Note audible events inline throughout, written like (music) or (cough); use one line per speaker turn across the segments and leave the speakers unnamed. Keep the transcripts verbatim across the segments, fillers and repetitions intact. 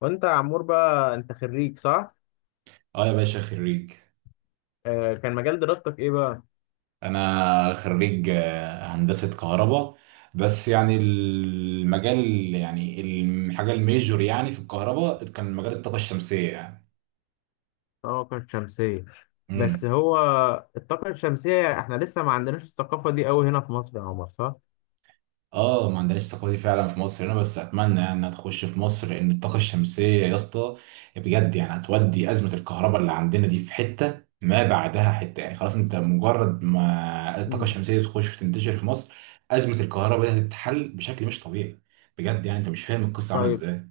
وانت يا عمور بقى انت خريج صح؟
اه يا باشا، خريج.
آه كان مجال دراستك ايه بقى؟
انا خريج آه، هندسة كهرباء. بس يعني المجال، يعني الحاجة الميجور يعني في الكهرباء كان مجال الطاقة الشمسية.
الطاقة الشمسية.
يعني
بس هو الطاقة الشمسية، احنا لسه ما عندناش الثقافة دي قوي هنا في مصر يا عمر، صح؟
اه، ما عندناش الثقافه دي فعلا في مصر هنا، بس اتمنى يعني انها تخش في مصر، لان الطاقه الشمسيه يا اسطى، بجد يعني هتودي ازمه الكهرباء اللي عندنا دي في حته ما بعدها حته. يعني خلاص، انت مجرد ما الطاقه
مم.
الشمسيه تخش وتنتشر في مصر، ازمه الكهرباء دي هتتحل بشكل مش طبيعي. بجد يعني انت مش فاهم القصه عامله
طيب،
ازاي.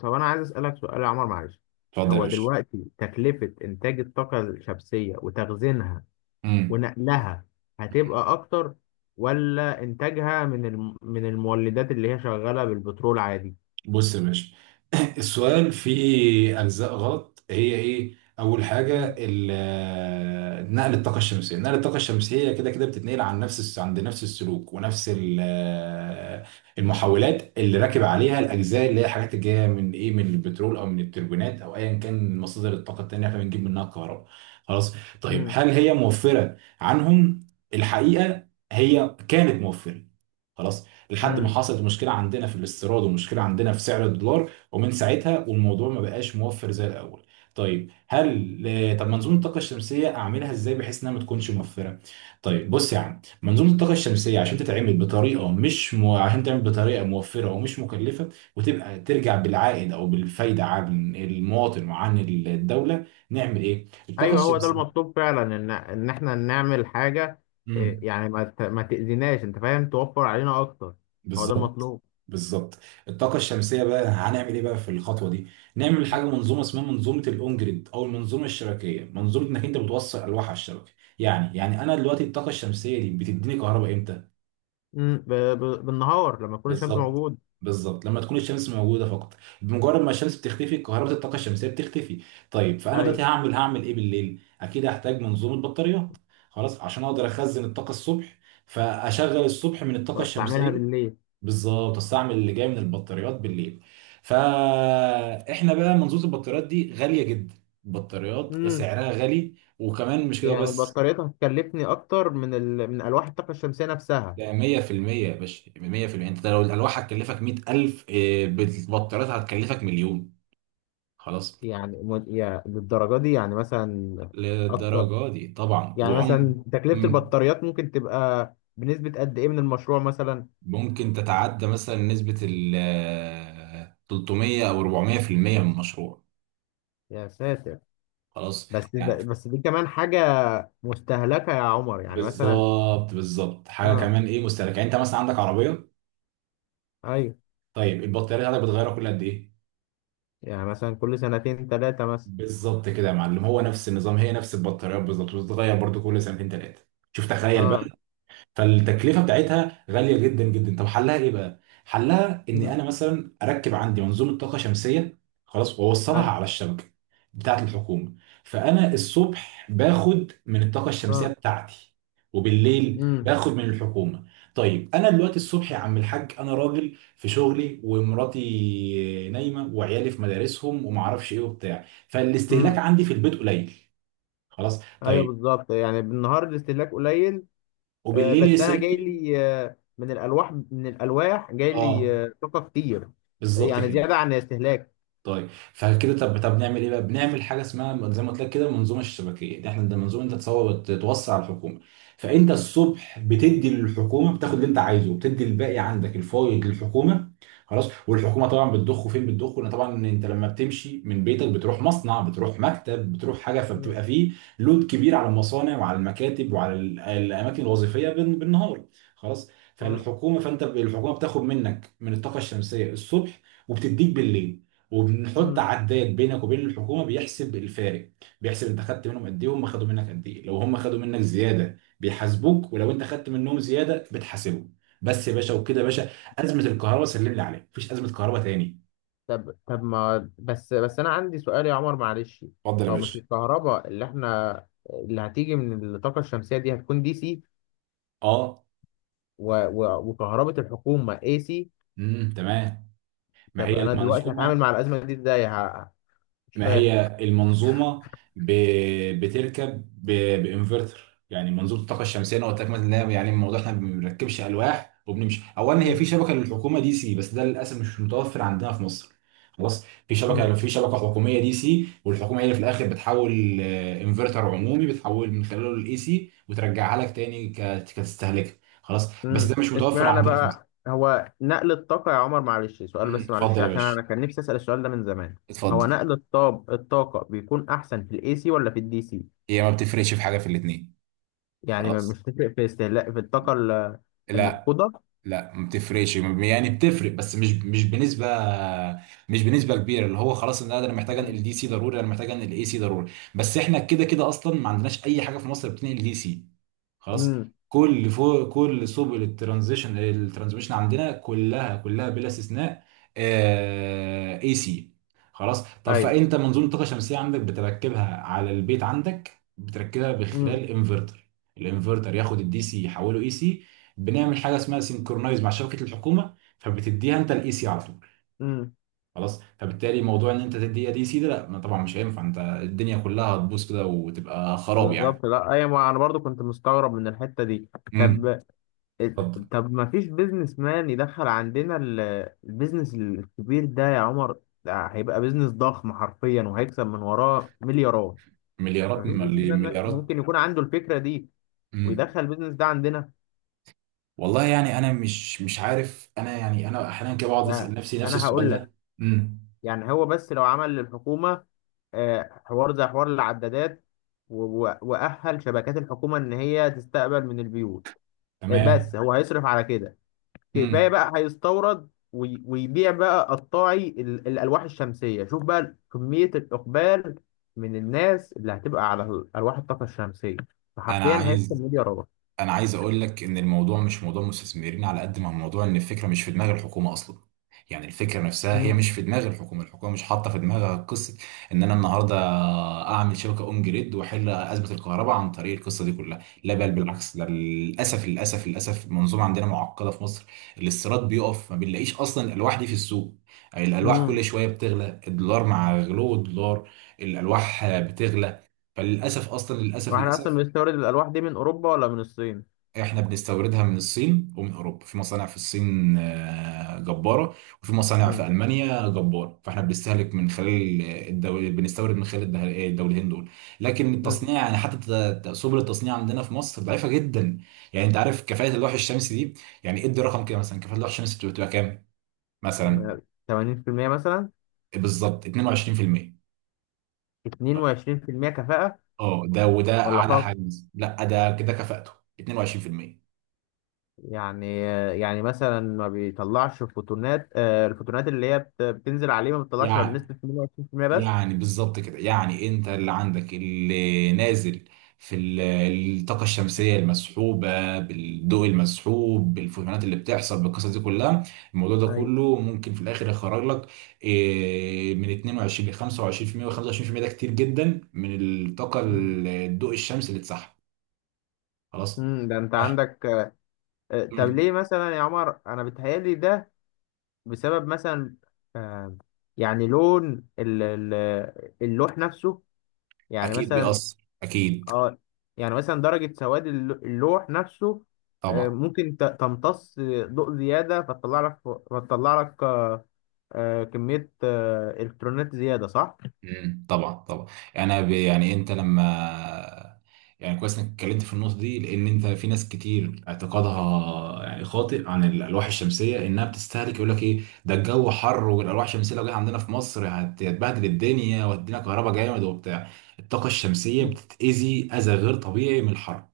طب انا عايز اسألك سؤال يا عمر، معلش.
اتفضل يا
هو
باشا.
دلوقتي تكلفة انتاج الطاقة الشمسية وتخزينها
امم.
ونقلها هتبقى اكتر، ولا انتاجها من الم... من المولدات اللي هي شغالة بالبترول عادي؟
بص يا باشا، (clears throat) السؤال فيه أجزاء غلط، هي إيه؟ أول حاجة
مم.
ال- آه، نقل الطاقة الشمسية، نقل الطاقة الشمسية كده كده بتتنقل عن نفس الس- عند نفس السلوك ونفس ال- آه، المحولات اللي راكب عليها. الأجزاء اللي هي الحاجات اللي جاية من إيه؟ من البترول أو من التربينات أو أيا كان مصادر الطاقة التانية إحنا بنجيب منها الكهرباء. خلاص؟ طيب هل هي موفرة عنهم؟ الحقيقة هي كانت موفرة. خلاص؟ لحد ما
مم.
حصلت مشكله عندنا في الاستيراد ومشكله عندنا في سعر الدولار، ومن ساعتها والموضوع ما بقاش موفر زي الاول. طيب هل، طب منظومه الطاقه الشمسيه اعملها ازاي بحيث انها ما تكونش موفره؟ طيب بص يا عم، منظومه الطاقه الشمسيه عشان تتعمل بطريقه مش م... عشان تعمل بطريقه موفره ومش مكلفه، وتبقى ترجع بالعائد او بالفايده عن المواطن وعن الدوله، نعمل ايه الطاقه
ايوه، هو ده
الشمسيه؟
المطلوب فعلا، ان ان احنا نعمل حاجه.
مم.
إيه، يعني ما ت- ما تاذيناش، انت فاهم، توفر علينا اكتر. هو ده
بالظبط
المطلوب.
بالظبط. الطاقة الشمسية بقى هنعمل ايه بقى في الخطوة دي؟ نعمل حاجة منظومة اسمها منظومة الاون جريد او المنظومة الشبكية، منظومة انك انت بتوصل الواح على الشبكة. يعني يعني انا دلوقتي الطاقة الشمسية دي بتديني كهرباء امتى؟
مم، ب- ب- بالنهار لما تكون الشمس
بالظبط
موجوده.
بالظبط لما تكون الشمس موجودة فقط. بمجرد ما الشمس بتختفي كهرباء الطاقة الشمسية بتختفي. طيب فانا
ايوه،
دلوقتي هعمل هعمل ايه بالليل؟ اكيد هحتاج منظومة بطاريات. خلاص، عشان اقدر اخزن الطاقة الصبح فاشغل الصبح من الطاقة
واستعملها
الشمسية.
بالليل.
بالظبط، استعمل اللي جاي من البطاريات بالليل. فاحنا بقى منظومه البطاريات دي غاليه جدا. البطاريات
امم.
سعرها غالي، وكمان مش كده
يعني
بس،
بطاريتها هتكلفني اكتر من ال... من الواح الطاقه الشمسيه نفسها.
ده مية في المية يا باشا، مية في المية. انت لو الالواح هتكلفك مية الف إيه، بالبطاريات هتكلفك مليون. خلاص.
يعني م... يعني للدرجه دي، يعني مثلا، اكتر.
للدرجه دي طبعا
يعني
وعم.
مثلا تكلفه
مم.
البطاريات ممكن تبقى بنسبه قد ايه من المشروع مثلا؟
ممكن تتعدى مثلا نسبه ال ثلاثمية او اربعمية في المية من المشروع.
يا ساتر.
خلاص
بس
يعني.
ده، بس دي كمان حاجة مستهلكة يا عمر، يعني مثلا.
بالظبط بالظبط. حاجه
اه.
كمان ايه، مستهلك. يعني انت مثلا عندك عربيه،
ايوه،
طيب البطاريه بتاعتك بتغيرها كل قد ايه؟
يعني مثلا كل سنتين ثلاثة مثلا.
بالظبط كده يا معلم، هو نفس النظام، هي نفس البطاريات بالظبط، بتتغير برضو كل سنتين ثلاثه. شوف تخيل بقى.
اه.
فالتكلفه بتاعتها غاليه جدا جدا. طب حلها ايه بقى؟ حلها ان
امم.
انا مثلا اركب عندي منظومه طاقه شمسيه. خلاص، واوصلها
ايوه.
على الشبكه بتاعت الحكومه. فانا الصبح باخد من الطاقه الشمسيه
اه.
بتاعتي، وبالليل
امم.
باخد من الحكومه. طيب انا دلوقتي الصبح يا عم الحاج، انا راجل في شغلي، ومراتي نايمه، وعيالي في مدارسهم، ومعرفش ايه وبتاع، فالاستهلاك
امم.
عندي في البيت قليل. خلاص
ايوه
طيب.
بالظبط، يعني بالنهار الاستهلاك قليل. آه،
وبالليل
بس انا
الاستهلاك
جاي
كبير.
لي آه من الالواح من الالواح جاي لي
اه
آه طاقة كتير.
بالظبط
يعني
كده.
زيادة عن الاستهلاك.
طيب فكده، طب طب نعمل ايه بقى؟ بنعمل حاجه اسمها زي ما قلت لك كده المنظومه الشبكيه دي. احنا ده منظومه انت تصور وت- توصي على الحكومه. فانت الصبح بتدي للحكومه، بتاخد اللي انت عايزه وبتدي الباقي عندك الفايض للحكومه. خلاص. والحكومه طبعا بتضخه فين؟ بتضخه، لأن طبعا انت لما بتمشي من بيتك بتروح مصنع، بتروح مكتب، بتروح حاجه،
امم.
فبتبقى فيه لود كبير على المصانع وعلى المكاتب وعلى ال- الاماكن الوظيفيه بال- بالنهار. خلاص. فالحكومه، فانت الحكومه بتاخد منك من الطاقه الشمسيه الصبح وبتديك بالليل، وبنحط
امم.
عداد بينك وبين الحكومه بيحسب الفارق. بيحسب انت خدت منهم قد ايه وهم خدوا منك قد ايه. لو هم خدوا منك زياده بيحاسبوك، ولو انت خدت منهم زياده بتحاسبهم. بس يا باشا، وكده يا باشا ازمه الكهرباء سلم لي عليها، مفيش ازمه كهرباء تاني.
طب طب، ما بس بس انا عندي سؤال يا عمر، معلش.
اتفضل يا
هو مش
باشا.
الكهرباء اللي احنا اللي هتيجي من الطاقة الشمسية دي هتكون دي سي،
اه.
و... و... وكهرباء الحكومة اي سي؟
امم تمام. ما
طب
هي
انا دلوقتي هتعامل
المنظومه،
مع الأزمة دي ازاي؟ ه... مش
ما
فاهم.
هي المنظومه ب... بتركب ب... بانفرتر. يعني منظومه الطاقه الشمسيه انا قلت لك مثلا إن هي- يعني الموضوع احنا ما بنركبش الواح وبنمشي. اولا هي
مم.
في شبكه للحكومه دي سي، بس ده للاسف مش متوفر عندنا في مصر. خلاص، في شبكه،
مم.
في شبكه حكوميه دي سي، والحكومه هي اللي في الاخر بتحول آه، انفرتر عمومي بتحول من خلاله الاي سي وترجعها لك تاني ك... كتستهلكها. خلاص، بس ده
مم.
مش متوفر
اشمعنى
عندنا في مصر.
بقى هو نقل الطاقة يا عمر؟ معلش سؤال
أمم،
بس، معلش،
اتفضل يا
عشان
باشا،
انا كان نفسي أسأل السؤال ده من زمان. هو
اتفضل.
نقل الطاب الطاقة بيكون احسن في الاي سي ولا في الدي سي؟
هي ما بتفرقش في حاجه في الاثنين.
يعني ما-
خلاص.
مش تفرق في استهلاك في الطاقة ال-
لا.
المفقودة؟
لا ما بتفرقش، يعني بتفرق بس مش مش بنسبه، مش بنسبه كبيره. اللي هو خلاص ان انا محتاج انقل دي سي ضروري، انا محتاج انقل اي سي ضروري، بس احنا كده كده اصلا ما عندناش اي حاجه في مصر بتنقل دي سي. خلاص.
امم.
كل فوق كل سبل الترانزيشن الترانسميشن عندنا كلها كلها بلا استثناء اي سي. خلاص. طب
ايوه.
فانت منظومه طاقه شمسيه عندك بتركبها على البيت، عندك بتركبها
امم.
بخلال انفرتر. الانفرتر ياخد الدي سي يحوله اي سي. بنعمل حاجه اسمها سينكرونايز مع شبكه الحكومه، فبتديها انت الاي سي على طول.
امم.
خلاص. فبالتالي موضوع ان انت تديها دي سي، ده لا، ما طبعا مش هينفع، انت الدنيا كلها هتبوظ كده وتبقى خراب يعني.
بالظبط، لا ايوه، ما انا برضو كنت مستغرب من الحته دي.
امم.
طب
اتفضل.
طب ما فيش بيزنس مان يدخل عندنا ال- البيزنس الكبير ده يا عمر، ده هيبقى بيزنس ضخم حرفيا وهيكسب من وراه مليارات. ما
مليارات م-
فيش بيزنس مان
مليارات.
ممكن يكون عنده الفكره دي
امم.
ويدخل البيزنس ده عندنا؟
والله يعني انا مش مش عارف. انا يعني انا احيانا كده بقعد اسال
ده
نفسي نفس
انا
السؤال
هقول
ده.
لك،
امم.
يعني هو بس لو عمل للحكومه، آه، حوار زي حوار العدادات و- و- واهل شبكات الحكومه ان هي تستقبل من البيوت. بس
تمام.
هو هيصرف على كده، كفايه
امم.
بقى هيستورد وي- ويبيع بقى قطاعي ال- الالواح الشمسيه، شوف بقى كميه الاقبال من الناس اللي هتبقى على ال- الواح الطاقه الشمسيه،
انا
فحرفيا هيكسب
عايز
مليارات.
انا عايز اقول لك ان الموضوع مش موضوع مستثمرين على قد ما هو موضوع ان الفكره مش في دماغ الحكومه اصلا. يعني الفكره نفسها هي
مم.
مش في دماغ الحكومه. الحكومه مش حاطه في دماغها قصه ان انا النهارده اعمل شبكه اون جريد واحل ازمه الكهرباء عن طريق القصه دي كلها. لا بل بالعكس، ده للاسف للاسف للاسف المنظومه عندنا معقده في مصر. الاستيراد بيقف، ما بنلاقيش اصلا الالواح دي في السوق. الالواح
مم.
كل شويه بتغلى، الدولار مع غلو الدولار الالواح بتغلى. فللاسف اصلا، للاسف
واحنا اصلا
للاسف.
بنستورد الالواح دي من اوروبا ولا من الصين؟
احنا بنستوردها من الصين ومن اوروبا. في مصانع في الصين آه، جباره، وفي مصانع في
مم.
المانيا جباره، فاحنا بنستهلك من خلال الدول، بنستورد من خلال الده- الدولتين دول. لكن
مم.
التصنيع يعني حتى ت- ت- سبل التصنيع عندنا في مصر ضعيفه جدا. يعني انت عارف كفاءه اللوح الشمسي دي، يعني ادي رقم كده مثلا، كفاءه اللوح الشمسي بتبقى بتبقى كام مثلا؟
تمانين في المية مثلا؟
بالظبط اتنين وعشرين في المية.
اتنين وعشرين في المية كفاءه؟
اه ده، وده
ولا
اعلى
فرق؟
حاجز، لا ده كده كفاءته اتنين وعشرين في المية.
يعني يعني مثلا ما بيطلعش فوتونات، آه، الفوتونات اللي هي بت- بتنزل عليه ما بتطلعش غير
يعني
بنسبة تمنية وعشرين في المية بس.
يعني بالظبط كده. يعني انت اللي عندك اللي نازل في ال- الطاقة الشمسية المسحوبة بالضوء المسحوب بالفوتونات اللي بتحصل بالقصص دي كلها، الموضوع ده
ايوه.
كله ممكن في الآخر يخرج لك إيه، من اتنين وعشرين ل خمسة وعشرين في المية، و خمسة وعشرين في المئة ده كتير جدا من الطاقة
مم.
ال- الضوء الشمسي اللي اتسحب. خلاص.
امم، ده انت
إح-
عندك. آه، طب
مم.
ليه مثلا يا عمر؟ انا بتهيالي ده بسبب مثلا، آه، يعني لون ال- ال- اللوح نفسه، يعني
أكيد
مثلا.
بيأثر. أكيد
اه، يعني مثلا درجة سواد الل- اللوح نفسه، آه،
طبعا.
ممكن ت- تمتص ضوء زيادة، فتطلع لك فتطلع لك آه، كمية آه، الكترونات زيادة، صح؟
مم، طبعا طبعا. يعني انا ب... يعني انت لما، يعني كويس انك اتكلمت في النقطه دي، لان انت في ناس كتير اعتقادها يعني خاطئ عن الالواح الشمسيه انها بتستهلك. يقول لك ايه، ده الجو حر، والالواح الشمسيه لو جت عندنا في مصر هت- هتبهدل الدنيا وهتدينا كهرباء جامد وبتاع. الطاقه الشمسيه
مم.
بتتاذي اذى غير طبيعي من الحر.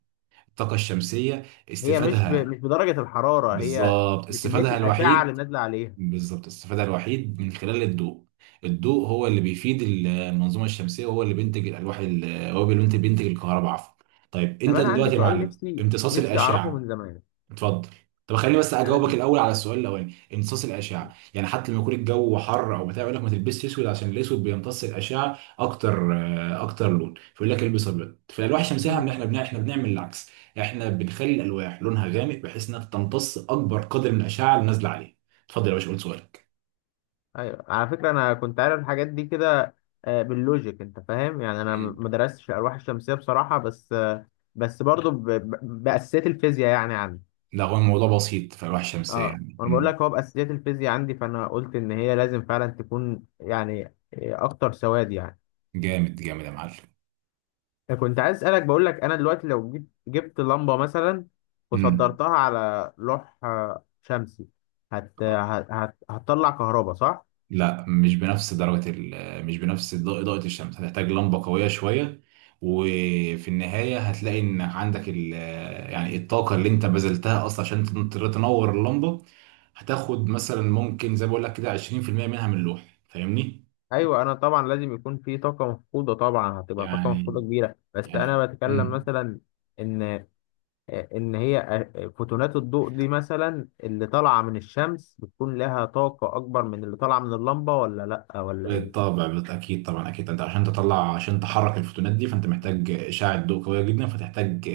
الطاقه الشمسيه
هي مش ب...
استفادها،
مش بدرجة الحرارة، هي
بالظبط
بكمية
استفادها
الأشعة اللي
الوحيد،
نازلة عليها.
بالظبط الاستفادة الوحيد من خلال الضوء. الضوء هو اللي بيفيد ال- المنظومة الشمسية، وهو اللي بينتج الألواح ال- هو اللي بينتج بينتج الكهرباء، عفوا. طيب
طب
أنت
أنا عندي
دلوقتي يا
سؤال،
معلم
نفسي
امتصاص
نفسي أعرفه من
الأشعة،
زمان.
اتفضل. طب خليني بس اجاوبك
أنا.
الاول على السؤال الاولاني. امتصاص الاشعه، يعني حتى لما يكون الجو حر او بتاع يقول لك ما تلبسش اسود عشان الاسود بيمتص الاشعه اكتر، آه، اكتر لون، فيقول لك البس ابيض. فالالواح الشمسيه احنا،
مم.
احنا بنع- احنا بنعمل العكس. احنا بنخلي الالواح لونها غامق بحيث انها تمتص اكبر قدر من الاشعه اللي نازله عليه. اتفضل يا باشا، قول سؤالك.
أيوه، على فكرة أنا كنت عارف الحاجات دي كده، آه، باللوجيك، أنت فاهم، يعني أنا م-
مم.
ما درستش الألواح الشمسية بصراحة، بس آه، بس برضه ب... ب... بأساسيات الفيزياء يعني عندي.
لا هو الموضوع بسيط في الالواح الشمسيه
أه،
يعني.
وأنا بقول
مم.
لك هو بأساسيات الفيزياء عندي، فأنا قلت إن هي لازم فعلا تكون يعني آه، أكتر سواد يعني.
جامد جامد يا معلم.
كنت عايز اسالك، بقول لك انا دلوقتي لو جبت جبت لمبه مثلا
مم.
وصدرتها على لوح آه، شمسي هت... هت... هت... هتطلع كهرباء، صح؟
لا مش بنفس درجة ال- مش بنفس ض- إضاءة الشمس، هتحتاج لمبة قوية شوية. وفي النهاية هتلاقي إن عندك ال، يعني الطاقة اللي أنت بذلتها أصلا عشان تن- تنور اللمبة، هتاخد مثلا ممكن زي ما بقول لك كده عشرين في المئة منها من اللوح، فاهمني؟
ايوه، انا طبعا لازم يكون في طاقه مفقوده، طبعا هتبقى طاقه
يعني
مفقوده كبيره، بس
يعني
انا بتكلم
مم.
مثلا ان ان هي فوتونات الضوء دي مثلا اللي طالعه من الشمس بتكون لها طاقه اكبر من اللي طالعه من اللمبه، ولا لا، ولا ايه؟
بالطبع، بالط- اكيد طبعا. اكيد انت عشان تطلع، عشان تحرك الفوتونات دي فانت محتاج اشعه ضوء قويه جدا، فتحتاج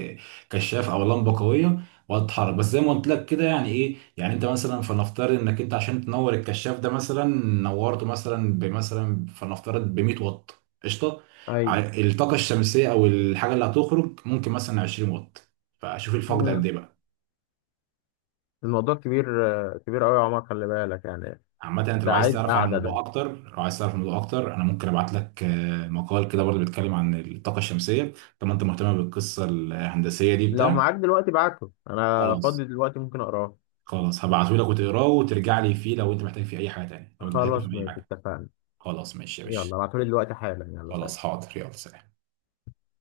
كشاف او لمبه قويه وتتحرك. بس زي ما قلت لك كده، يعني ايه، يعني انت مثلا فلنفترض انك انت عشان تنور الكشاف ده مثلا، نورته مثلا بمثلا فلنفترض ب مائة واط، قشطه. ع-
ايوه.
الطاقه الشمسيه او الحاجه اللي هتخرج ممكن مثلا عشرين واط، فشوف الفرق ده قد
مم.
ايه بقى.
الموضوع كبير، آه، كبير قوي يا عمر، خلي بالك يعني.
عامة انت لو
ده
عايز
عايز
تعرف عن
قعده
الموضوع
ده.
اكتر، لو عايز تعرف الموضوع اكتر، انا ممكن ابعت لك آه، مقال كده برضه بيتكلم عن الطاقة الشمسية. طب ما انت مهتم بالقصة الهندسية دي
لو
بتاع
معاك دلوقتي ابعته، انا
خلاص.
فاضي دلوقتي ممكن اقراه.
خلاص هبعته لك وتقراه وترجع لي فيه لو انت محتاج فيه اي حاجة تانية، لو انت محتاج تفهم
خلاص
اي
ماشي،
حاجة.
اتفقنا.
خلاص ماشي يا باشا.
يلا ابعتولي دلوقتي حالا، يلا
خلاص
سلام.
حاضر، يلا سلام.